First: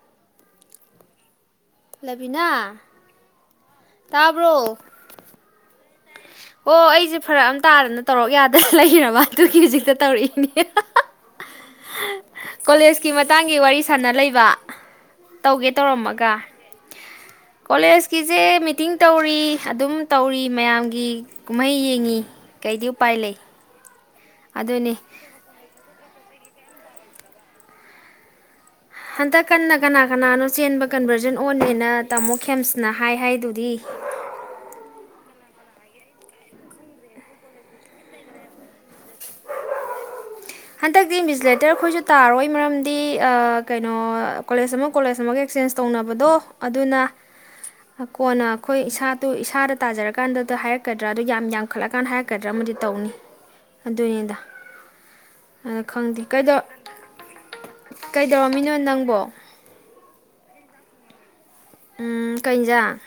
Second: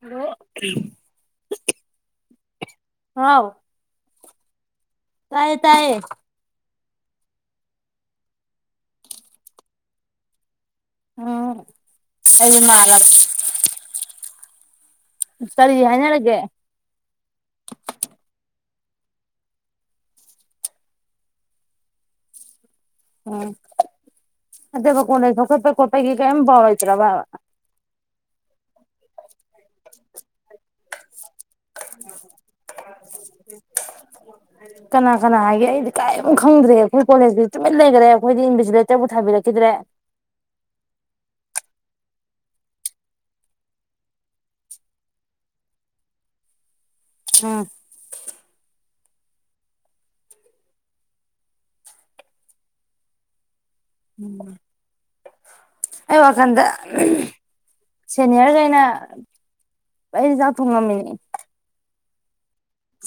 hello ꯂꯩꯦꯕꯤꯅꯥ ꯇꯥꯕ꯭ꯔꯣ ꯇꯥꯏꯥꯏ ꯇꯥꯏꯌꯦ ꯑꯣ ꯑꯩꯁꯦ ꯐꯔꯛ ꯑꯃ ꯇꯥꯗꯅ ꯇꯧꯔꯛ ꯌꯥꯗꯅ ꯂꯩꯔꯕ ꯑꯗꯨꯒꯤ ꯍꯧꯖꯤꯛꯇ ꯇꯧꯔꯛꯏꯅꯦ ꯎꯝ ꯑꯩꯗꯤ ꯅꯥꯔꯕ ꯀꯣꯂꯦꯖꯀꯤ ꯃꯇꯥꯡꯒꯤ ꯋꯥꯔꯤ ꯁꯥꯟꯅ ꯂꯩ ꯋꯥ ꯇꯧꯒꯦ ꯀꯔꯤ ꯇꯧꯔꯝꯃꯒ ꯍꯥꯏꯅꯔꯒꯦ ꯀꯣꯂꯦꯖꯀꯤꯁꯦ ꯐꯛꯇꯤꯡ ꯇꯧꯔꯤ ꯑꯗꯨꯝ ꯇꯧꯔꯤ ꯃꯌꯥꯝꯒꯤ ꯀꯨꯝꯍꯩ ꯌꯦꯡꯉꯤ ꯀꯩꯗꯤ ꯎꯄꯥꯏ ꯂꯩ ꯑꯗꯨꯅꯤ ꯑꯗꯕꯣꯟ ꯁꯜꯄꯣꯄꯒꯤ [unintelligible] ꯀꯦꯝ ꯐꯥꯎ ꯂꯩꯇ꯭ꯔꯕꯥꯕ ꯍꯟꯗꯛ ꯀꯟꯅ ꯀꯅꯥ ꯀꯅꯥꯅꯣ ꯆꯦꯟꯕ ꯀꯟꯚꯔꯖꯟ ꯑꯣꯟꯅꯦꯅ ꯇꯥꯃꯣ ꯈꯦꯝꯁꯅ ꯍꯥꯏ ꯍꯥꯏꯗꯨꯗꯤ ꯀꯅꯥ ꯀꯅꯥ ꯍꯥꯏꯒꯦ ꯑꯩꯗꯤ ꯀꯥꯏꯝ ꯈꯪꯗ꯭ꯔꯦ ꯑꯩꯈꯣꯏ ꯀꯣꯂꯦꯖꯇꯗꯤ ꯇꯨꯃꯤꯟ ꯂꯩꯈ꯭ꯔꯦ ꯑꯩꯈꯣꯏꯗꯤ ꯏꯟꯚꯤꯖꯤꯂꯦꯇꯔꯕꯨ ꯊꯥꯕꯤꯔꯛꯈꯤꯗ꯭ꯔꯦ ꯍꯟꯗꯛꯇꯤ ꯏꯤꯟꯕꯤꯖꯤꯂꯦꯇꯔ ꯑꯩꯈꯣꯏꯁꯨ ꯇꯥꯔꯛꯑꯣꯏ ꯃꯔꯝꯗꯤ ꯀꯩꯅꯣ ꯀꯣꯂꯦꯖ ꯑꯃ ꯀꯣꯂꯦꯖ ꯑꯃꯒ ꯑꯦꯛꯆꯦꯟꯖ ꯇꯧꯅꯕꯗꯣ ꯑꯗꯨꯅ ꯎꯝ ꯀꯣꯟꯅ ꯑꯩꯈꯣꯏ ꯏꯁꯥꯗꯨ ꯏꯁꯥꯗ ꯇꯥꯖꯔꯀꯥꯟꯗ ꯍꯥꯏꯔꯛꯀꯗ꯭ꯔꯥ ꯑꯗꯨ ꯌꯥꯝ ꯌꯥꯝꯡꯈꯠꯂꯀꯥꯟꯗ ꯍꯥꯏꯔꯛꯀꯗ꯭ꯔꯥ ꯑꯃꯗꯤ ꯇꯧꯅꯤ ꯑꯗꯨꯅꯤꯗ ꯑꯗ ꯑꯩ ꯈꯪꯗꯦ ꯋꯥꯈꯜꯗ ꯀꯩꯗꯧꯔꯝꯃꯤꯅꯣ ꯁꯦꯅꯤꯌꯔꯈꯩꯅ ꯅꯪꯕꯣ ꯑꯩ ꯊꯣꯡꯉꯝꯃꯤꯅꯤ ꯎꯝ ꯀꯩꯏꯟꯖꯥꯡ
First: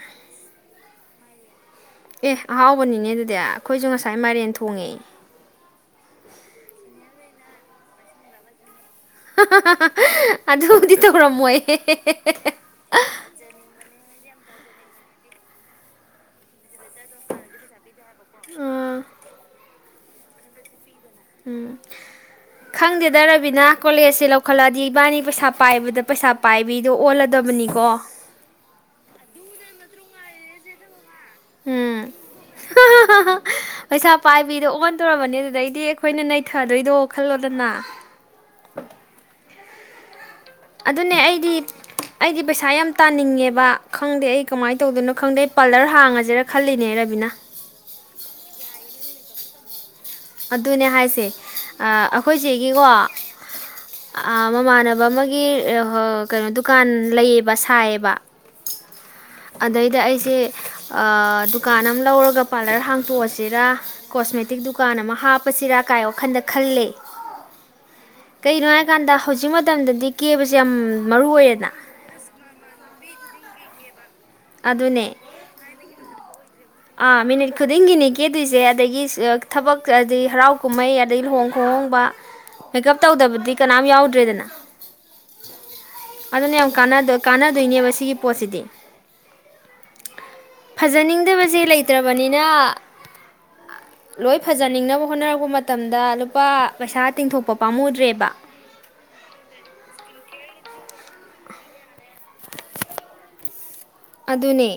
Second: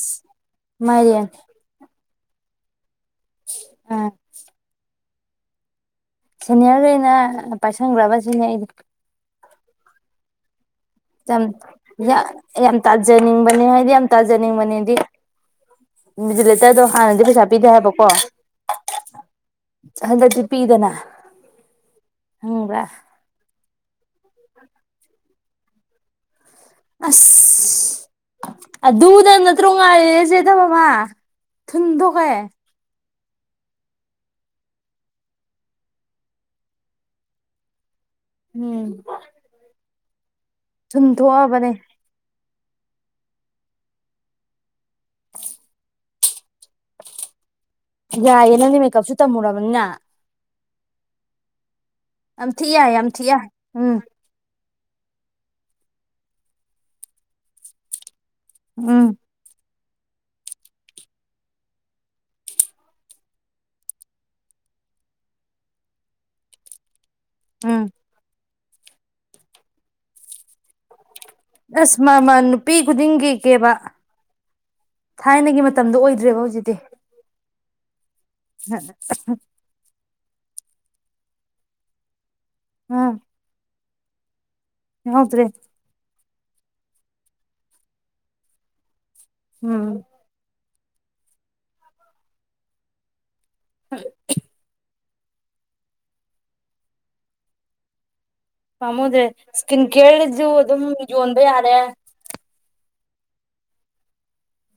ꯃꯥꯏꯔꯦꯟ ꯑꯦ ꯑꯥꯎ ꯕꯅꯤꯅꯦ ꯑꯗꯨꯗꯤ ꯑꯩꯈꯣꯏꯁꯨ ꯑꯥ ꯉꯁꯥꯏ ꯃꯥꯏꯔꯦꯟ ꯊꯣꯡꯉꯦ ꯁꯦꯅꯤꯌꯔꯈꯩꯅ ꯄꯥꯏꯁꯟꯈ꯭ꯔꯕ ꯁꯤꯅꯦ ꯑꯩꯗꯤ ꯑꯗꯨ ꯌꯥꯝ ꯌꯥꯝ ꯇꯥꯖꯅꯤꯡꯕꯅꯤ ꯍꯥꯏꯗꯤ ꯌꯥꯝ ꯇꯥꯖꯅꯤꯡꯕꯅꯦꯗꯤ ꯏꯟꯕꯤꯖꯤꯂꯦꯇꯔꯗꯣ ꯍꯥꯟꯅꯗꯤ ꯄꯩꯁꯥ ꯄꯤꯗꯦ ꯍꯥꯏꯕꯀꯣ ꯎꯝ ꯍꯟꯗꯛꯇꯤ ꯄꯤꯗꯅ ꯎꯝ ꯈꯪꯕ꯭ꯔꯥ ꯈꯪꯗꯦꯗ ꯔꯥꯕꯤꯅꯥ ꯀꯣꯂꯦꯖꯁꯦ ꯂꯧꯈꯠꯂꯛꯑꯗꯤ ꯏꯕꯥꯅꯤ ꯄꯩꯁꯥ ꯄꯥꯏꯕꯗ ꯄꯩꯁꯥ ꯄꯥꯏꯕꯤꯗꯣ ꯑꯁ ꯑꯣꯜꯂꯗꯕꯅꯤꯀꯣ ꯑꯨꯗꯅꯠꯇ꯭ꯔꯣ ꯉꯥꯏꯔꯤꯁꯦ ꯏꯗꯃꯃ [unintelligible] ꯎꯝ ꯊꯨꯟꯊꯣꯛ ꯀꯩ ꯄꯩꯁꯥ ꯄꯥꯏꯕꯤꯗꯣ ꯑꯣꯟꯗꯣꯔꯕꯅꯦ ꯑꯗꯨꯗꯩꯗꯤ ꯑꯩꯈꯣꯏꯅ ꯅꯩꯊꯗꯣꯏꯗꯣ ꯈꯜꯂꯣꯗꯅ ꯎꯝ ꯑꯗꯨꯅꯦ ꯑꯩꯗꯤ ꯊꯨꯝꯊꯣꯛꯑꯕꯅꯦ ꯑꯩꯗꯤ ꯄꯩꯁꯥ ꯁꯥ ꯌꯥꯝ ꯇꯥꯅꯤꯡꯉꯦꯕ ꯈꯪꯗꯦ ꯑꯩ ꯀꯃꯥꯏꯅ ꯇꯧꯗꯣꯏꯅꯣ ꯈꯪꯗꯦ ꯄꯂꯔ ꯍꯥꯡꯉꯁꯦ ꯖꯤꯔꯥ ꯈꯜꯂꯤꯅꯦ ꯔꯕꯤꯅꯥ ꯌꯥꯏꯌꯦꯦ ꯅꯪꯗꯤ ꯃꯦꯀꯞꯁꯨ ꯇꯝꯃꯨꯔꯕꯅꯤꯅ ꯑꯗꯨꯅꯦ ꯍꯥꯏꯁꯦ ꯌꯥꯝ ꯊꯤ ꯑꯩꯈꯣꯏꯁꯤꯒꯤꯀꯣ ꯌꯥꯏ ꯌꯥꯝ ꯊꯤ ꯌꯥꯏ ꯎꯝ ꯃꯃꯥꯟꯅꯕ ꯑꯃꯒꯤ ꯑꯩꯒꯤ ꯀꯩꯅꯣ ꯗꯨꯀꯥꯟ ꯂꯩꯌꯦꯕ ꯁꯥꯏꯌꯦꯕ ꯎꯝ ꯑꯗꯩꯗ ꯑꯩꯁꯦ ꯗꯨꯀꯥꯟ ꯑꯃ ꯂꯧꯔꯒ ꯄꯥꯔꯂꯔ ꯍꯥꯡꯇꯣꯛꯑꯁꯤꯔ ꯀꯣꯁꯃꯦꯇꯤꯛ ꯗꯨꯀꯥꯟ ꯗꯨꯀꯥꯟ ꯑꯃ ꯍꯥꯞꯄꯁꯤꯔꯥ ꯀꯥꯏ ꯋꯥꯈꯜꯗ ꯈꯜꯂꯦ ꯎꯝ ꯀꯩꯒꯤꯅꯣ ꯍꯥꯏꯀꯥꯟꯗ ꯍꯧꯖꯤꯛ ꯃꯇꯝꯗꯗꯤ ꯀꯦꯕꯁꯦ ꯌꯥꯝ ꯃꯔꯨ ꯑꯣꯏꯔꯦꯅ ꯑꯁ ꯃꯥꯃ ꯅꯨꯄꯤ ꯈꯨꯗꯤꯡꯒꯤꯤ ꯀꯦꯕ ꯊꯥꯏꯅꯒꯤ ꯃꯇꯝꯗꯣ ꯑꯣꯏꯗ꯭ꯔꯦꯕ ꯍꯧꯖꯤꯛꯇꯤ ꯑ ꯃꯤꯅꯤ ꯈꯨꯗꯦꯡꯒꯤꯅꯤꯒꯤ ꯀꯦꯗꯣꯏꯁꯦ ꯑꯗꯒꯤ ꯊꯕꯛ ꯑꯗꯒꯤ ꯍꯔꯥꯎ ꯀꯨꯝꯍꯩ ꯑꯗꯩ ꯂꯨꯍꯣꯡ ꯈꯣꯡꯍꯣꯡꯕ ꯃꯦꯀꯞ ꯇꯧꯗꯕꯗꯤ ꯀꯅꯥꯝ ꯌꯥꯎ ꯗ꯭ꯔꯦꯗꯅ ꯍꯥꯎꯗ꯭ꯔꯔꯤ ꯑꯗꯨꯅ ꯌꯥꯝ ꯀꯥꯟꯅꯗꯣꯏꯅꯦꯕ ꯁꯤꯒꯤ ꯄꯣꯠꯁꯤꯗꯤ ꯎꯝ ꯐꯖꯅꯤꯡꯗꯕꯁꯤꯡ ꯂꯩꯇ꯭ꯔꯕꯅꯤꯅ ꯂꯣꯏ ꯐꯖꯅꯤꯡꯅꯕ ꯍꯣꯠꯅꯔꯛꯄ ꯃꯇꯝꯗ ꯂꯨꯄꯥ ꯄꯩꯁꯥ ꯇꯤꯡꯊꯣꯛꯄ ꯄꯥꯝꯃꯨꯗ꯭ꯔꯦꯕ ꯐꯃꯨꯗ꯭ꯔꯦ ꯏꯁꯀꯤꯟ ꯀꯦꯔꯁꯨ ꯑꯗꯨꯝ ꯌꯣꯟꯕ ꯌꯥꯔꯦ [unintelligible] ꯑꯗꯨ ꯑꯗꯨꯅꯦ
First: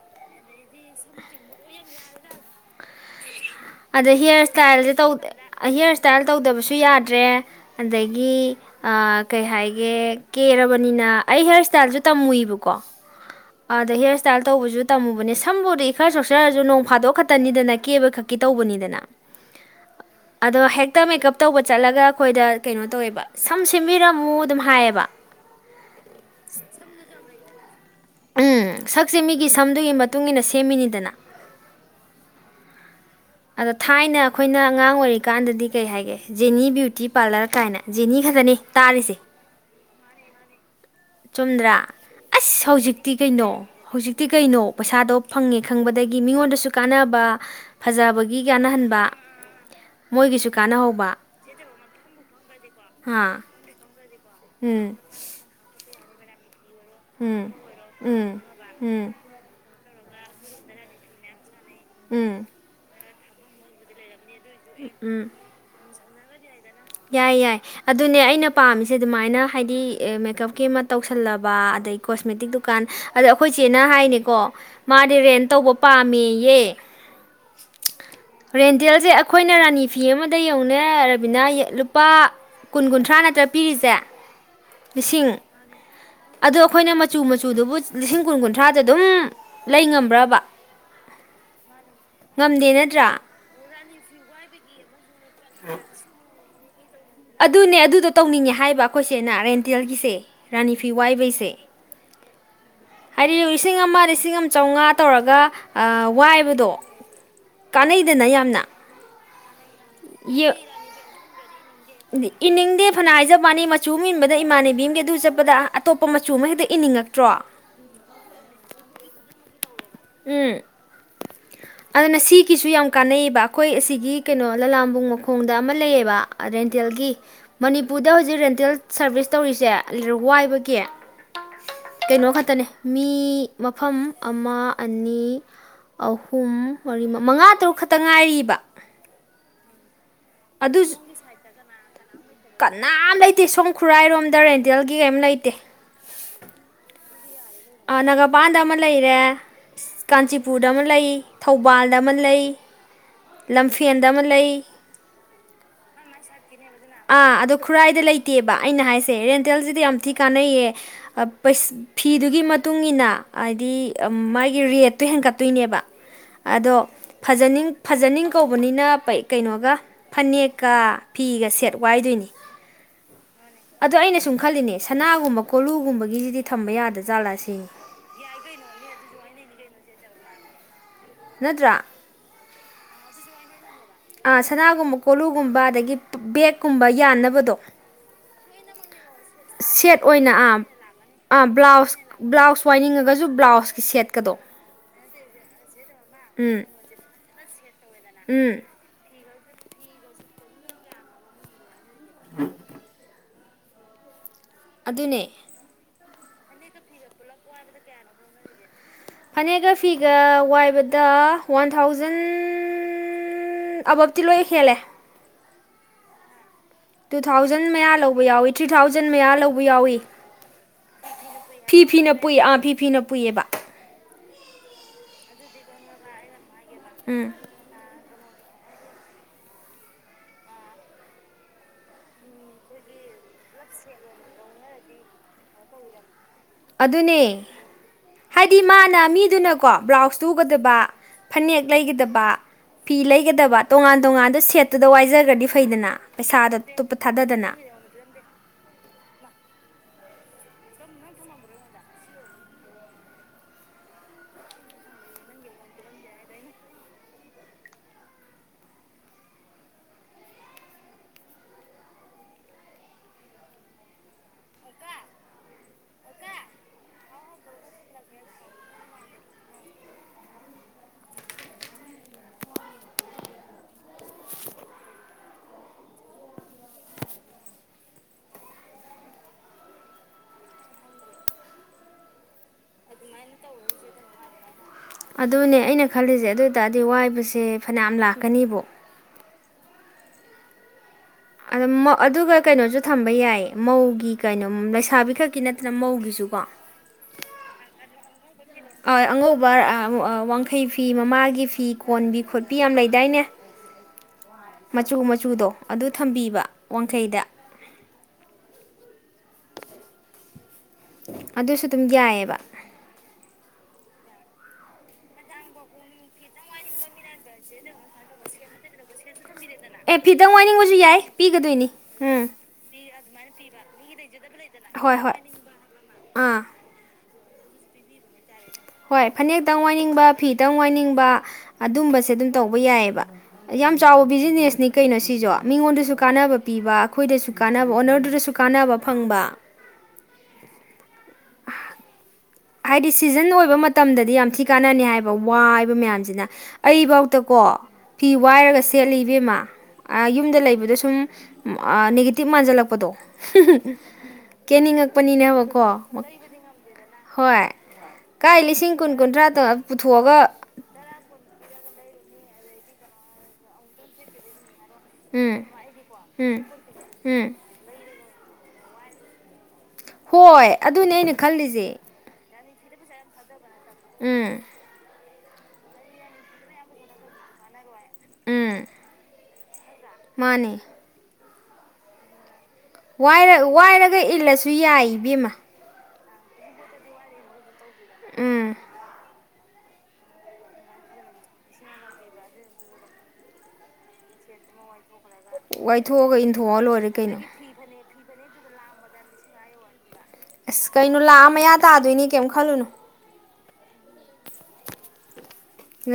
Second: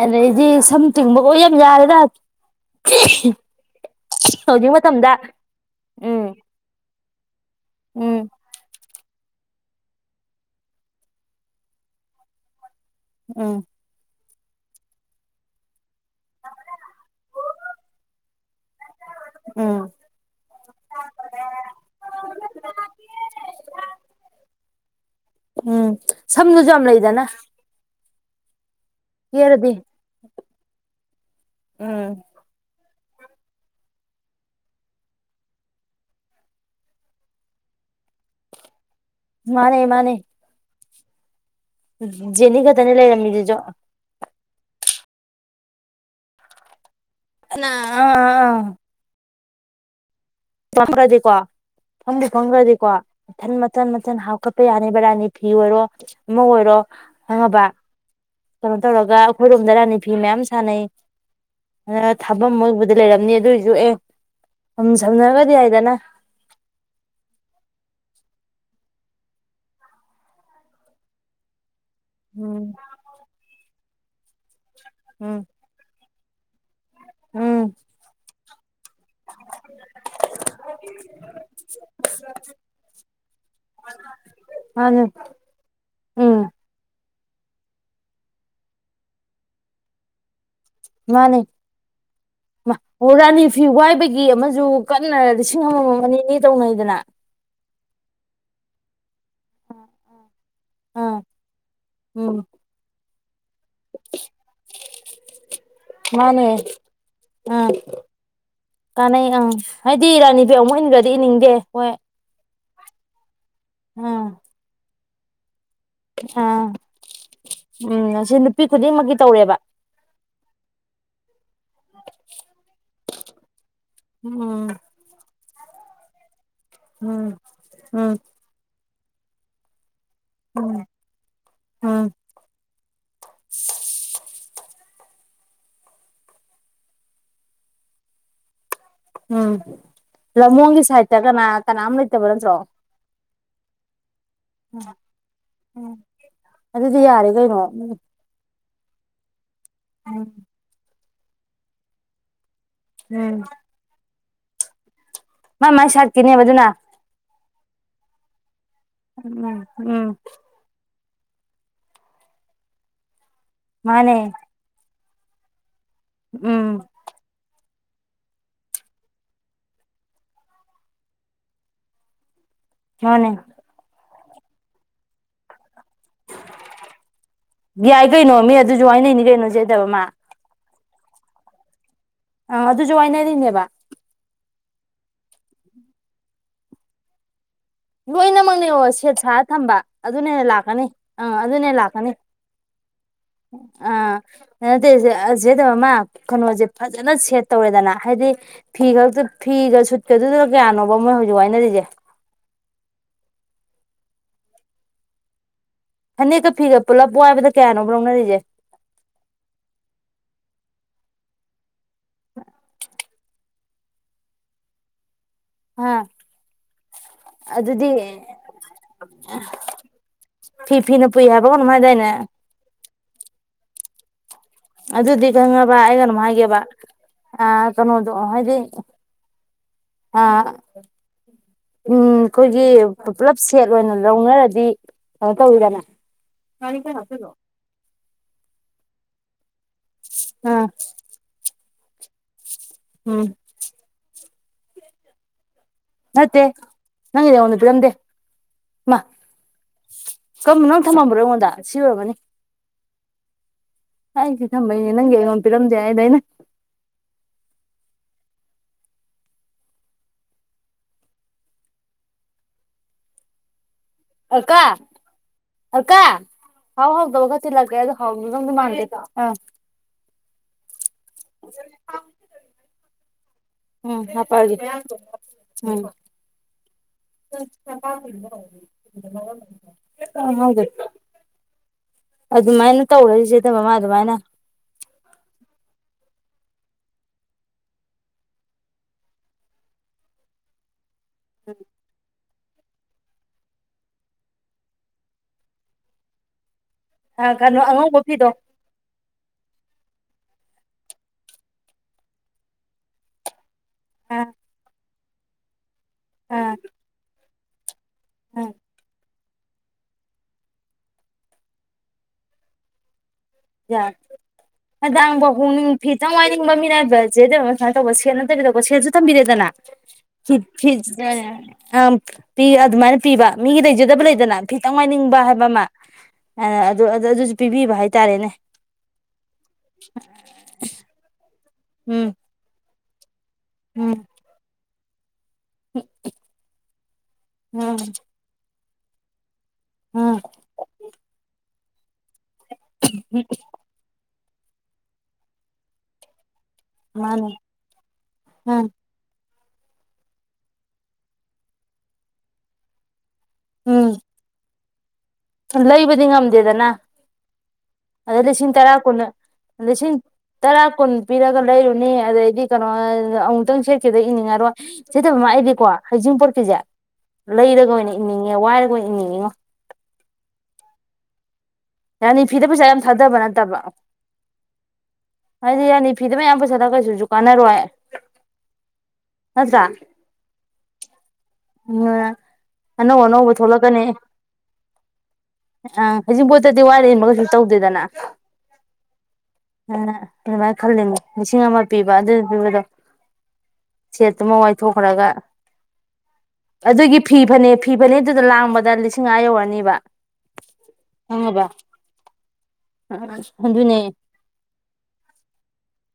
ꯑꯗꯨꯗꯗꯤ ꯁꯝꯊꯤꯡꯕꯣꯏ ꯌꯥꯝ ꯌꯥꯔꯦꯗ ꯑꯗ ꯍꯦꯌꯔ ꯍꯧꯖꯤꯛ ꯏꯁꯇꯥꯏꯜꯁꯦ ꯃꯇꯝꯗ ꯍꯦꯌꯔ ꯏꯁꯇꯥꯏꯜ ꯎꯝ ꯇꯧꯗꯕꯁꯨ ꯌꯥꯗ꯭ꯔꯦ ꯎꯝ ꯑꯗꯒꯤ ꯀꯩ ꯍꯥꯏꯒꯦ ꯀꯦꯔꯕꯅꯤꯅ ꯑꯩ ꯍꯦꯌꯔ ꯏꯁ꯭ꯇꯥꯏꯜꯁꯨ ꯇꯝꯃꯨꯏꯕꯀꯣ ꯎꯝ ꯑꯗ ꯍꯦ ꯏꯁꯇꯥꯏꯜ ꯇꯧꯕꯁꯨ ꯇꯝꯃꯕꯅꯦ ꯁꯝꯝꯕꯕꯨꯗꯤ ꯈꯔ ꯁꯣꯛꯆꯔꯁꯨ ꯅꯣꯡ ꯐꯥꯗꯣꯛ ꯈꯛꯇꯅꯤꯗꯅ ꯀꯦꯕ ꯈꯛꯀꯤ ꯇꯧꯕꯅꯤꯗꯅ ꯎꯝ ꯑꯗꯣ ꯍꯦꯛꯇ ꯃꯦꯀꯞ ꯇꯧꯕ ꯆꯠꯂꯒ ꯑꯩꯈꯣꯏꯗ ꯀꯩꯅꯣ ꯇꯧꯋꯦꯕ ꯁꯝ ꯁꯦꯝꯕꯤꯔꯝꯃꯨ ꯑꯗꯨꯝ ꯍꯥꯏꯌꯦꯕ ꯎꯝ ꯁꯝꯗꯨꯁꯨ ꯌꯥꯝ ꯂꯩꯗꯅ ꯎꯝ ꯁꯛꯁꯦ ꯃꯤꯒꯤ ꯀꯦꯔꯗꯤ ꯁꯝꯗꯨꯒꯤ ꯃꯇꯨꯡ ꯏ ꯃꯇꯨꯡꯏꯟꯅ ꯁꯦꯝꯃꯤꯅꯤꯗꯅ ꯎꯝ ꯑꯗ ꯊꯥꯏꯅ ꯑꯩꯈꯣꯏꯅ ꯑꯉꯥꯡ ꯑꯣꯏꯔꯤꯀꯥꯟꯗꯗꯤ ꯀꯩ ꯍꯥꯏꯒꯦ ꯖꯦꯅꯤ ꯕ꯭ꯌꯨꯇꯤ ꯄꯥꯔꯂꯔ ꯀꯥꯏꯅ ꯖꯦꯅꯤ ꯈꯛꯇꯅꯤ ꯇꯥꯔꯤꯁꯦ ꯃꯥꯅꯦ ꯃꯥꯅꯦ ꯆꯨꯝꯗ꯭ꯔꯥ ꯖꯦꯅꯤ ꯑꯁ ꯈꯛꯇꯅꯤ ꯍꯧꯖꯤꯛꯇꯤ ꯀꯩꯅꯣ ꯂꯩꯔꯝꯃꯤꯗꯨꯁꯨ ꯍꯧꯖꯤꯛꯇꯤ ꯀꯩꯅꯣ ꯄꯩꯁꯥꯗꯣ ꯐꯪꯉꯦ ꯈꯪꯕꯗꯒꯤ ꯃꯤꯉꯣꯟꯗꯁꯨ ꯀꯥꯟꯅꯕ ꯑꯅ [unintelligible] ꯐꯖꯕꯒꯤ ꯀꯥꯟꯅꯍꯟꯕ ꯃꯣꯏꯒꯤꯁꯨ ꯀꯥꯟꯅꯍꯧꯕ ꯐꯪꯈ꯭ꯔꯗꯤꯀꯣ ꯐꯪꯕꯨ ꯐꯪꯈ꯭ꯔꯗꯤꯀꯣ ꯑꯥ ꯏꯊꯟ ꯃꯊꯟꯊ ꯐꯟ ꯍꯥꯎ ꯀꯠꯄ ꯎꯝ ꯌꯥꯅꯤꯕꯔꯥꯅꯤ ꯐꯤ ꯑꯣꯏꯔꯣ ꯃ ꯑꯣꯏꯔꯣ ꯎꯝ ꯈꯪꯉꯕ ꯎꯝ ꯀꯩꯅꯣ ꯎꯝ ꯇꯧꯔꯒ ꯑꯩꯈꯣꯏꯔꯣꯝꯗ ꯔꯥꯅꯤ ꯐꯤ ꯃꯌꯥꯝꯌꯥꯝ ꯁꯅꯩ ꯑ ꯎꯝ ꯊꯕ ꯃꯣꯏꯗ ꯂꯩꯔꯝꯅꯤ ꯑꯗꯨꯑꯣꯏꯁꯨ ꯑꯦ ꯎꯝ ꯗꯅ ꯌꯥꯏ ꯌꯥꯏ ꯑꯗꯨꯅꯦ ꯑꯩꯅ ꯄꯥꯝꯃꯤꯁꯦ ꯑꯗꯨꯃꯥꯏꯅ ꯍꯥꯏꯗꯤ ꯃꯦꯀꯞꯀꯤ ꯑꯃ ꯇꯧꯁꯜꯂꯕ ꯑꯗꯒꯤ ꯀꯣꯁꯃꯦꯇꯤꯛ ꯎꯝ ꯗꯨꯀꯥꯟ ꯑꯗꯣ ꯑꯩꯈꯣꯏ ꯆꯦꯅ ꯍꯥꯏꯅꯤ ꯑꯩꯀꯣ ꯃꯥꯗꯤ ꯎꯝ ꯔꯦꯟ ꯇꯧꯕ ꯄꯥꯝꯃꯤ ꯌꯦꯦ ꯎꯝ ꯔꯦꯟ ꯍꯣꯇꯦꯜꯁꯦ ꯑꯩꯈꯣꯏꯅ ꯔꯥꯅꯤ ꯐꯤ ꯑꯃꯗ ꯌꯧꯅ ꯔꯕꯤꯅꯥ ꯂꯨꯄꯥ ꯀꯨꯟ ꯀꯨꯟꯊ꯭ꯔꯥ ꯅꯠꯇ꯭ꯔ ꯄꯤꯔꯤꯁꯦ ꯃꯥꯅꯦ ꯂꯤꯁꯤꯡ ꯎꯝ ꯑꯣ ꯑꯩꯈꯣꯏꯅ ꯃꯆꯨ ꯃꯆꯨꯗꯨꯕꯨ ꯂꯤꯁꯤꯡ ꯀꯨꯟ ꯀꯨꯟꯊ꯭ꯔꯥꯗ ꯑꯗꯨꯝ ꯂꯩ ꯉꯝꯕ꯭ꯔꯕ ꯃꯥꯅꯦ ꯉꯝꯗꯦ ꯅꯠꯇ꯭ꯔꯥ ꯑꯣꯔꯅꯤ ꯐꯤ ꯋꯥꯏ ꯑꯃꯁ ꯀꯅ ꯂꯤꯁꯤꯡ ꯑꯃꯃꯝ ꯑꯅꯤꯅꯤ ꯇꯧꯅꯩꯗꯅ ꯑꯗꯨꯅꯦ ꯑꯗꯨꯗꯣ ꯇꯧꯅꯤꯡꯉꯦ ꯍꯥꯏꯕ ꯑꯩꯈꯣꯏꯁꯦꯅ ꯔꯦꯟꯇꯦꯜꯒꯤꯁꯦ ꯔꯥꯅꯤ ꯐꯤ ꯑꯥ ꯋꯥꯏꯕꯩꯁꯦ ꯎꯝ ꯑꯔꯤ ꯂꯤꯁꯤꯡ ꯑꯃ ꯂꯤꯁꯤꯡ ꯑꯃ ꯆꯥꯝꯃꯉꯥ ꯇꯧꯔꯒ ꯃꯥꯅꯦ ꯋꯥꯏꯕꯗꯣ ꯀꯥꯟꯅꯩꯗꯅ ꯌꯥꯝꯅ ꯎꯝ ꯍꯥꯏꯗꯤ ꯔꯥꯅꯤꯕꯤ ꯌꯦ- ꯑꯃꯨꯛ ꯏꯟꯈ꯭ꯔꯗꯤ ꯏꯅꯤꯡꯗꯦ ꯍ ꯏꯅꯤꯡꯗꯦ ꯐꯅꯥꯏꯖꯕ ꯅꯤ ꯃꯆꯨ ꯃꯟꯕꯗ ꯏꯃꯥꯟꯅꯕꯤ ꯆꯄꯗ ꯑꯥ ꯎꯝ ꯁꯤ ꯅꯨꯄꯤ ꯈꯨꯗꯤꯡꯃꯛꯀꯤ ꯇꯧꯔꯦꯕ ꯎꯝ ꯑꯗꯨꯅ ꯁꯤꯒꯤꯁꯨ ꯌꯥꯝ ꯀꯥꯟꯕ ꯑꯩꯈꯣꯏ ꯑꯁꯤꯒꯤ ꯀꯩꯅꯣ ꯎꯝ ꯂꯂꯥꯝꯕꯨꯡ ꯃꯈꯣꯏ ꯈꯣꯡꯗ ꯑꯃ ꯂꯩꯌꯦꯕ ꯔꯦꯟꯇꯦꯜꯒꯤ ꯎꯝ ꯎꯝ ꯃꯅꯤꯄꯨꯔꯗ ꯍꯧꯖꯤꯛ ꯔꯦꯟꯇꯦꯜ ꯁꯔꯚꯤꯁ ꯇꯧꯔꯤꯁꯦ ꯂꯤꯔ ꯋꯥꯏꯕꯒꯤ ꯎꯝ ꯎꯝ ꯀꯩꯅꯣ ꯈꯛꯇꯅꯦ ꯃꯤ ꯃꯐꯝ ꯃꯥ ꯑꯅꯤ ꯑꯍꯨꯝ ꯃꯔꯤ ꯃꯉꯥ ꯇꯔꯨꯛ ꯈꯛꯇ ꯉꯥꯏꯔꯤꯕ ꯎꯝ ꯂꯝꯃꯣꯡꯒꯤ ꯑꯗꯨ ꯁꯥꯏꯠꯇ ꯀꯅꯥ ꯀꯅꯥꯝ ꯂꯩꯇꯕ ꯅꯠꯇ꯭ꯔꯣ ꯁꯣꯡ ꯈꯨꯔꯥꯏꯔꯣꯝ ꯗꯔꯦꯟꯇꯦꯜꯒꯤ ꯀꯩꯝ ꯂꯩꯇꯦ ꯑꯗꯨꯗꯤ ꯌꯥꯔꯦ ꯀꯩꯅꯣ ꯎꯝ ꯅꯪ ꯄꯥꯟꯗ ꯃ ꯂꯩꯔꯦ ꯀꯥꯟꯆꯤꯄꯨꯔꯗ ꯑꯃ ꯂꯩ ꯊꯧꯕꯥꯜꯗ ꯑꯃ ꯂꯩ ꯂꯝꯐꯤ ꯗꯃꯂꯩ ꯃꯥ ꯃꯥꯥꯏ ꯁꯥꯠꯈꯤꯅꯦꯕ ꯑꯗꯨꯅ ꯑꯥ ꯑꯗꯣ ꯈꯨꯔꯥꯏꯗ ꯂꯩꯇꯦꯕ ꯑꯩꯅ ꯍꯥꯏꯁꯦ ꯎꯝ ꯔꯦꯟꯇꯦꯜꯁꯤꯗꯤ ꯌꯥꯝ ꯎꯝ ꯊꯤ ꯀꯥꯟꯅꯩꯌꯦ ꯐꯤꯗꯨꯒꯤ ꯃꯇꯨꯡ ꯏꯟꯅ ꯍꯥꯏꯗꯤ ꯃꯥꯅꯦ ꯃꯥꯒꯤ ꯔꯦꯠ ꯇꯨ ꯍꯦꯟꯒꯠꯇꯣꯏꯅꯦꯕ ꯎꯝ ꯑꯗꯣ ꯐꯖꯅꯤꯡ ꯐꯖꯅꯤꯡ ꯀꯧꯕꯅꯤꯅ ꯀꯩꯅꯣꯒ ꯐꯅꯦꯛꯀ ꯐꯤꯒ ꯁꯦꯠ ꯋꯥꯏꯗꯣꯏꯅꯤ ꯃꯥꯅꯦ ꯑꯗꯨꯗ ꯑꯩꯅ ꯁꯨꯝ ꯈꯜꯂꯤꯅꯦ ꯁꯅꯥꯒꯨꯝꯕ ꯀꯣꯂꯨꯒꯨꯝꯕꯒꯤꯁꯤꯗꯤ ꯊꯝꯕ ꯌꯥꯗ꯭ꯔ ꯥꯂꯥ ꯌꯥꯏ ꯀꯩꯅꯣ ꯃꯤ ꯑꯗꯨꯁꯨ ꯋꯥꯅꯅꯤ ꯀꯩꯅꯣꯁꯦꯗꯕ ꯃꯥ ꯅꯠꯇ꯭ꯔꯥ ꯑ ꯑꯗꯨꯁꯨ ꯋꯥꯅꯔꯤꯅꯦꯕ ꯁꯅꯥꯒꯨꯝꯕ ꯀꯣꯂꯨꯒꯨꯝꯕ ꯑꯗꯒꯤ ꯕꯦꯛꯀꯨꯝꯕ ꯌꯥꯟꯅꯕꯗꯣ ꯂꯣꯏꯅꯃꯛꯅꯦ ꯑꯣ ꯁꯦꯠ ꯁꯥꯔ ꯊꯝꯕ ꯁꯦꯠ ꯑꯗꯨꯅꯦ ꯑꯣꯏꯅ ꯑꯥ ꯂꯥꯛꯀꯅꯤ ꯑꯥ ꯑꯗꯨꯅꯦ ꯕ꯭ꯂꯥꯎꯁ ꯂꯥꯛꯀꯅꯤ ꯕ꯭ꯂꯥꯎꯁ ꯋꯥꯏꯅꯤꯡꯉꯒꯁꯨ ꯕ꯭ꯂꯥꯎꯁꯀꯤ ꯑꯥ ꯁꯦꯠꯀꯗꯣ ꯅꯠꯇꯦ ꯑꯁꯤꯗꯃ ꯎꯝ ꯀꯩꯅꯣꯁꯦ ꯐꯖꯅ ꯁꯦꯠ ꯇꯧꯔꯦꯗꯅ ꯍꯥꯏꯗꯤ ꯎꯝ ꯐꯤ ꯍꯛꯇ ꯐꯤꯒ ꯁꯨꯠꯀꯗꯨꯒ ꯀꯌꯥꯅꯣꯕ ꯃꯣꯏ ꯍꯧꯖꯤꯛ ꯋꯥꯏꯅꯔꯤꯁꯦ ꯎꯝ ꯑꯗꯨꯅꯦ ꯍꯅꯦꯛꯀ ꯐꯤꯒ ꯄꯨꯜꯂꯞ ꯋꯥꯏꯕꯗ ꯀꯌꯥꯅꯣꯕ꯭ꯔ ꯂꯧꯅꯔꯤꯁꯦ ꯐꯅꯦꯛꯒ ꯐꯤꯒ ꯋꯥꯏꯕꯗ ꯋꯥꯟ ꯊꯥꯎꯖꯟ ꯑꯕꯞꯇꯤ ꯂꯣꯏ ꯍꯦꯜꯂꯦ ꯑꯥ ꯇꯨ ꯊꯥꯎꯖꯟ ꯑꯗꯨꯗꯤ ꯃꯌꯥ ꯂꯧꯕ ꯌꯥꯎꯋꯤ ꯊ꯭ꯔꯤ ꯊꯥꯎꯖꯟ ꯃꯌꯥ ꯂꯧꯕ ꯌꯥꯎꯋꯤ ꯐꯤ ꯐꯤꯅ ꯄꯨꯏ ꯍꯥꯏꯕ ꯀꯩꯅꯣꯝ ꯐꯤ ꯍꯥꯏꯗꯥꯏꯅꯦ ꯐꯤꯅ ꯄꯨꯏ ꯑꯥ ꯐꯤ ꯐꯤꯅ ꯄꯨꯏꯌꯦꯕ ꯑꯗꯨꯗꯤꯒ ꯍꯉꯕ ꯑꯦꯒ ꯅ ꯃꯥꯒꯦꯕ ꯎꯝ ꯑ ꯆꯅꯣ ꯑꯗꯣ ꯍꯥꯏꯗꯤ ꯎꯝ ꯑꯩꯈꯣꯏꯒꯤ ꯄꯨꯂꯞ ꯁꯦꯠ ꯑꯣꯏꯅ ꯂꯧꯅꯔꯗꯤ ꯀꯩꯅꯣ ꯇꯧꯋꯤꯗꯅꯦ ꯀꯥꯔꯤꯗ ꯅꯁꯤꯦꯒꯣ ꯑꯗꯨꯅꯦ ꯍꯥꯏꯗꯤ ꯃꯥꯅꯥ ꯃꯤꯗꯨꯅ ꯀꯣ ꯕ꯭ꯂꯥꯎꯁ ꯑꯥ ꯇꯨꯒꯗꯕ ꯐꯅꯦꯛ ꯂꯩꯒꯗꯕ ꯐꯤ ꯎꯝ ꯂꯩꯒꯗꯕ ꯇꯣꯉꯥꯟ ꯇꯣꯉꯥꯟꯗ ꯈꯦꯠꯇꯨꯗ ꯋꯥꯏꯔꯒꯗꯤ ꯐꯩꯗꯅ ꯅꯠꯇꯦ ꯄꯩꯁꯥꯗ ꯇꯨꯞꯞꯄ ꯅꯪꯒꯤꯗꯤ ꯊꯥꯗꯗꯅ ꯑꯩꯉꯣꯟꯗ ꯄꯤꯔꯝꯗꯦ ꯀꯔꯝꯕꯅꯣ ꯊꯝꯃꯝꯕ꯭ꯔꯣ ꯑꯩꯉꯣꯟꯗ ꯁꯤ ꯑꯣꯏꯔꯕꯅꯤ ꯍꯥꯏꯥꯏꯁꯤꯦ ꯊꯝꯕꯩꯅꯦ ꯅꯪꯦꯉꯣꯟ ꯄꯔꯝꯗꯦ ꯍꯥꯏꯗꯥꯏꯩꯅ ꯑꯀꯥ ꯑꯜꯀꯥ ꯍꯥꯎ ꯍꯥꯎꯗꯕ ꯈꯔ ꯊꯤꯜꯂꯛꯀꯦ ꯑꯗ ꯍꯥꯎꯗꯨ ꯅꯪꯗꯤ ꯃꯥꯟꯗꯦ ꯑ ꯎꯝ ꯍꯥꯄꯒꯤ ꯎꯝ ꯑ ꯑꯗꯨꯃꯥꯏꯅ ꯇꯧꯔꯔꯤꯁꯦꯗ ꯃꯃꯥ ꯑꯗꯨꯃꯥꯏꯅ ꯑꯗꯨꯅꯦ ꯑꯩꯅ ꯈꯜꯂꯤꯁꯦ ꯑꯗꯨ ꯑꯣꯏ ꯇꯔꯗꯤ ꯋꯥꯏꯕꯁꯦ ꯐꯅꯌꯥꯝ ꯂꯥꯛꯀꯅꯤꯕꯣ ꯑ ꯑꯗꯨꯒ ꯀꯩꯅꯣꯁꯨ ꯊꯝꯕ ꯌꯥꯏ ꯃꯧꯒꯤ ꯀꯩꯅꯣ ꯂꯩꯁꯥꯕꯤ ꯈꯛꯀꯤ ꯅꯠꯇꯅ ꯃꯧꯒꯤꯁꯨ ꯀꯣ ꯑ ꯀꯩꯅꯣ ꯑꯉꯥꯡꯧꯕ ꯐꯤꯗꯣ ꯑꯉꯧꯕ ꯋꯥꯡꯈꯩ ꯐꯤ ꯃꯃꯥꯒꯤ ꯐꯤ ꯀꯣꯟꯕꯤ ꯈꯣꯠꯄꯤ ꯌꯥꯝ ꯂꯩꯗꯥꯏꯅꯦ ꯑꯥ ꯃꯆꯨ ꯃꯆꯨꯗꯣ ꯑꯗꯨ ꯊꯝꯕꯤꯕ ꯋꯥꯡꯈꯩꯗ ꯎꯝ ꯑꯗꯨꯁꯨ ꯑꯗꯨꯝ ꯌꯥꯏꯑꯕ ꯌꯥꯦ ꯍꯗꯥꯡꯕ ꯍꯣꯡꯅꯤꯡ ꯐꯤꯇꯪ ꯋꯥꯏꯅꯤꯡꯕ ꯃꯤꯅꯥꯏꯕꯁꯦ ꯀꯩꯅꯣ ꯁꯨꯃꯥꯏꯅ ꯇꯧꯕ ꯁꯦ ꯅꯠꯇꯕꯤꯗꯀꯣ ꯁꯦꯟꯁꯨ ꯊꯝꯕꯤꯔꯦꯗꯅ ꯑꯦ ꯐꯤꯗꯪ ꯋꯥꯏꯅꯤꯡꯕꯁꯨ ꯌꯥꯏ ꯄꯤꯒꯗꯣꯏꯅꯤ ꯑ ꯎꯝ ꯄꯤ ꯑꯗꯨ ꯃꯥ ꯄꯤꯕ ꯃꯤꯒꯤ ꯂꯩꯖꯗꯕ ꯂꯩꯗꯅ ꯍꯣꯏ ꯍꯣꯏ ꯐꯤꯇꯪꯉꯥꯏꯅꯤꯡꯕ ꯍꯥꯏꯕ ꯑꯃ ꯑꯥ ꯑꯗꯨ ꯄꯤꯕꯤꯕ ꯍꯥꯏꯇꯥꯔꯦꯅꯦ ꯍꯣꯏ ꯐꯅꯦꯛꯇꯪ ꯋꯥꯏꯅꯤꯡꯕ ꯐꯤꯗꯪ ꯋꯥꯏꯅꯤꯡꯕ ꯎꯝ ꯑꯗꯨꯝꯕꯁꯦ ꯑꯗꯨꯝ ꯇꯧꯕ ꯌꯥꯏꯑꯕ ꯕꯥ ꯌꯥꯝ ꯎꯝ ꯆꯥꯎꯕ ꯕꯤꯖꯤꯅꯦꯁꯅꯤ ꯀꯩꯅꯣ ꯁꯤꯖꯣ ꯃꯤꯉꯣꯟꯗꯁꯨ ꯀꯥꯟꯅꯕ ꯄꯤꯕ ꯑꯩꯈꯣꯏꯗꯁꯨ ꯀꯥꯟꯅꯕ ꯎꯝ ꯑꯣꯅꯔꯗꯨꯗꯁꯨ ꯀꯥꯟꯅꯕ ꯐꯪꯕ ꯎꯝ ꯍꯥꯏꯗꯤ ꯁꯤꯖꯟ ꯑꯣꯏꯕ ꯃꯇꯝꯗꯗꯤ ꯌꯥꯝ ꯊꯤ ꯀꯥꯟꯅꯅꯤ ꯍꯥꯏꯕ ꯋꯥ ꯍꯥꯏꯕ ꯃꯌꯥꯝꯁꯤꯅ ꯃꯥꯅꯤ ꯑꯩꯐꯧꯇꯀꯣ ꯐꯤ ꯋꯥꯏꯔꯒ ꯎꯝ ꯁꯦꯠꯂꯤ ꯏꯕꯦꯝꯃ ꯌꯨꯝꯗ ꯂꯩꯕꯗ ꯁꯨꯝ ꯅꯦꯒꯦꯇꯤꯞ ꯃꯥꯟꯖꯜꯂꯛꯄꯗꯣ ꯎꯝ [unintelligible] ꯀꯦꯅꯤꯡ ꯂꯩꯕꯗꯤ ꯉꯝꯗꯦꯗꯅ ꯍꯣꯏ ꯑꯗ ꯀꯥꯏ ꯂꯤꯁꯤꯡ ꯇꯔꯥ ꯀꯨꯟ ꯀꯨꯟꯊ꯭ꯔꯥꯗ ꯂꯤꯁꯤꯡ ꯄꯨꯊꯣꯛꯑꯒ ꯇꯔꯥ ꯀꯨꯟ ꯄꯤꯔꯒ ꯂꯩꯔꯨꯅꯤ ꯑꯗꯩꯗꯤ ꯀꯩꯅꯣ ꯑꯃꯨꯛꯇꯪ ꯁꯦꯠꯀꯦꯗ ꯏꯅꯤꯡꯉꯔꯣꯏ ꯁꯤꯗꯕ ꯑꯃ ꯎꯝ ꯑꯩꯗꯤꯀꯣ ꯎꯝ ꯍꯩꯖꯤꯡꯄꯣꯔꯠꯀꯤꯁꯦ ꯎꯝ ꯂꯩꯔꯒꯅꯤ ꯏꯅꯤꯡꯉꯦ ꯋꯥꯏꯔꯒꯣꯏ ꯏꯅꯤꯡꯉꯦꯉꯣ ꯍꯣꯏ ꯑꯗꯨꯅꯦ ꯑꯩꯅ ꯈꯜꯂꯤꯁꯦ ꯌꯥꯅꯤ ꯐꯤꯗ ꯄꯩꯁꯥ ꯌꯥꯝ ꯊꯥꯗꯕ ꯅꯠꯇꯕ ꯎꯝ ꯍꯥꯏꯗꯤ ꯌꯥꯅꯤ ꯐꯤꯗ ꯃꯌꯥꯝ ꯄꯩꯁꯥꯗ ꯀꯩꯁꯨ ꯀꯥꯟꯅꯔꯣꯏ ꯎꯝ ꯍꯖꯥ ꯃꯥꯅꯦ ꯃ ꯋꯥꯏꯔꯒ ꯏꯜꯂꯁꯨ ꯌꯥꯏ ꯏꯕꯦꯝꯃ ꯑꯗꯨ ꯗꯤ ꯋꯥꯔꯦꯒ ꯇꯧ ꯗꯅ ꯎꯝ ꯑꯗꯨ ꯑꯗꯨꯃꯥꯏꯅ ꯈꯜꯂꯤꯅꯣ ꯂꯤꯁꯤꯡ ꯑꯃ ꯄꯤꯕ ꯑꯗꯨ ꯄꯤꯕꯗꯣ ꯁꯦꯠꯇꯨꯃ ꯋꯥꯏꯊꯣꯛꯈ꯭ꯔꯒ ꯋꯥꯏꯊꯣꯛꯑꯒ ꯏꯟꯊꯣꯛꯑ ꯂꯣꯏꯔꯦ ꯀꯩꯅꯣ ꯕꯦꯅꯦꯗꯨꯗ ꯂꯥꯡꯕꯗ ꯂꯤꯁꯤꯡ ꯃꯉꯥ ꯌꯧꯔꯅꯤꯕ ꯑꯁ ꯀꯩꯅꯣ ꯂꯥꯛꯑ ꯈꯪꯉꯕ ꯃꯌꯥ ꯇꯥꯗꯣꯏꯅꯤ ꯀꯩꯝ ꯈꯜꯂꯨꯅꯨ ꯑꯗꯨꯗꯨꯅꯦ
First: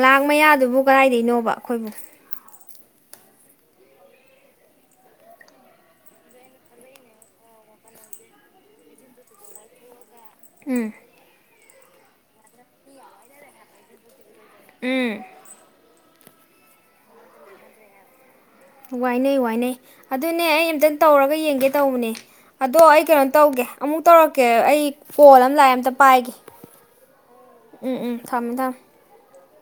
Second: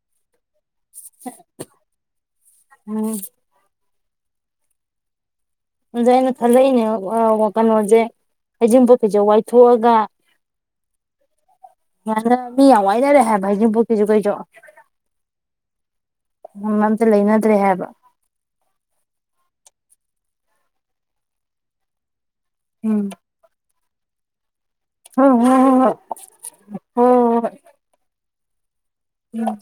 ꯂꯥꯛ ꯃꯌꯥꯗꯨꯕꯨ ꯀꯗꯥꯏꯗꯩꯅꯣꯕ ꯑꯩꯈꯣꯏꯕꯨ ꯎꯝ ꯑꯗ ꯑꯩꯅ ꯈꯜꯂꯛꯏꯅꯦ ꯀꯩꯅꯣꯁꯦ ꯍꯩꯖꯤꯡ ꯄꯣꯠ ꯀꯩꯁꯦ ꯋꯥꯏꯊꯣꯛꯑꯒ ꯎꯝ ꯌꯥꯅ ꯃꯤ ꯌꯥꯝ ꯋꯥꯏꯅꯔꯦ ꯍꯥꯏꯦ ꯚꯥꯏꯅꯤꯡ ꯄꯣꯛꯀꯤꯩꯁꯨ ꯀꯩꯁꯨ ꯎꯝ ꯎ ꯑꯝꯇ ꯂꯩꯅꯗ꯭ꯔꯦ ꯍꯥꯏꯕ ꯋꯥꯏꯅꯩ ꯋꯥꯏꯅꯩ ꯑꯗꯨꯅꯦ ꯑꯩ ꯑꯝꯇꯪ ꯇꯧꯔꯒ ꯌꯦꯡꯒꯦ ꯇꯧꯕꯅꯦ ꯑꯗꯣ ꯎꯝ ꯑꯩ ꯀꯩꯅꯣ ꯇꯧꯒꯦ ꯑꯃꯨꯛ ꯇꯧꯔꯛꯀꯦ ꯑꯩ ꯁꯤ ꯍꯣꯏ ꯍꯣꯏ ꯀꯣꯜ ꯑꯃ ꯂꯥꯛꯑ ꯑꯃꯝꯇ ꯍꯣꯏ ꯄꯥꯏꯒꯦ ꯍꯣꯏ ꯍꯣꯏ ꯍꯣꯏ ꯎꯝ ꯎꯝ ꯊꯝꯗ ꯎꯝ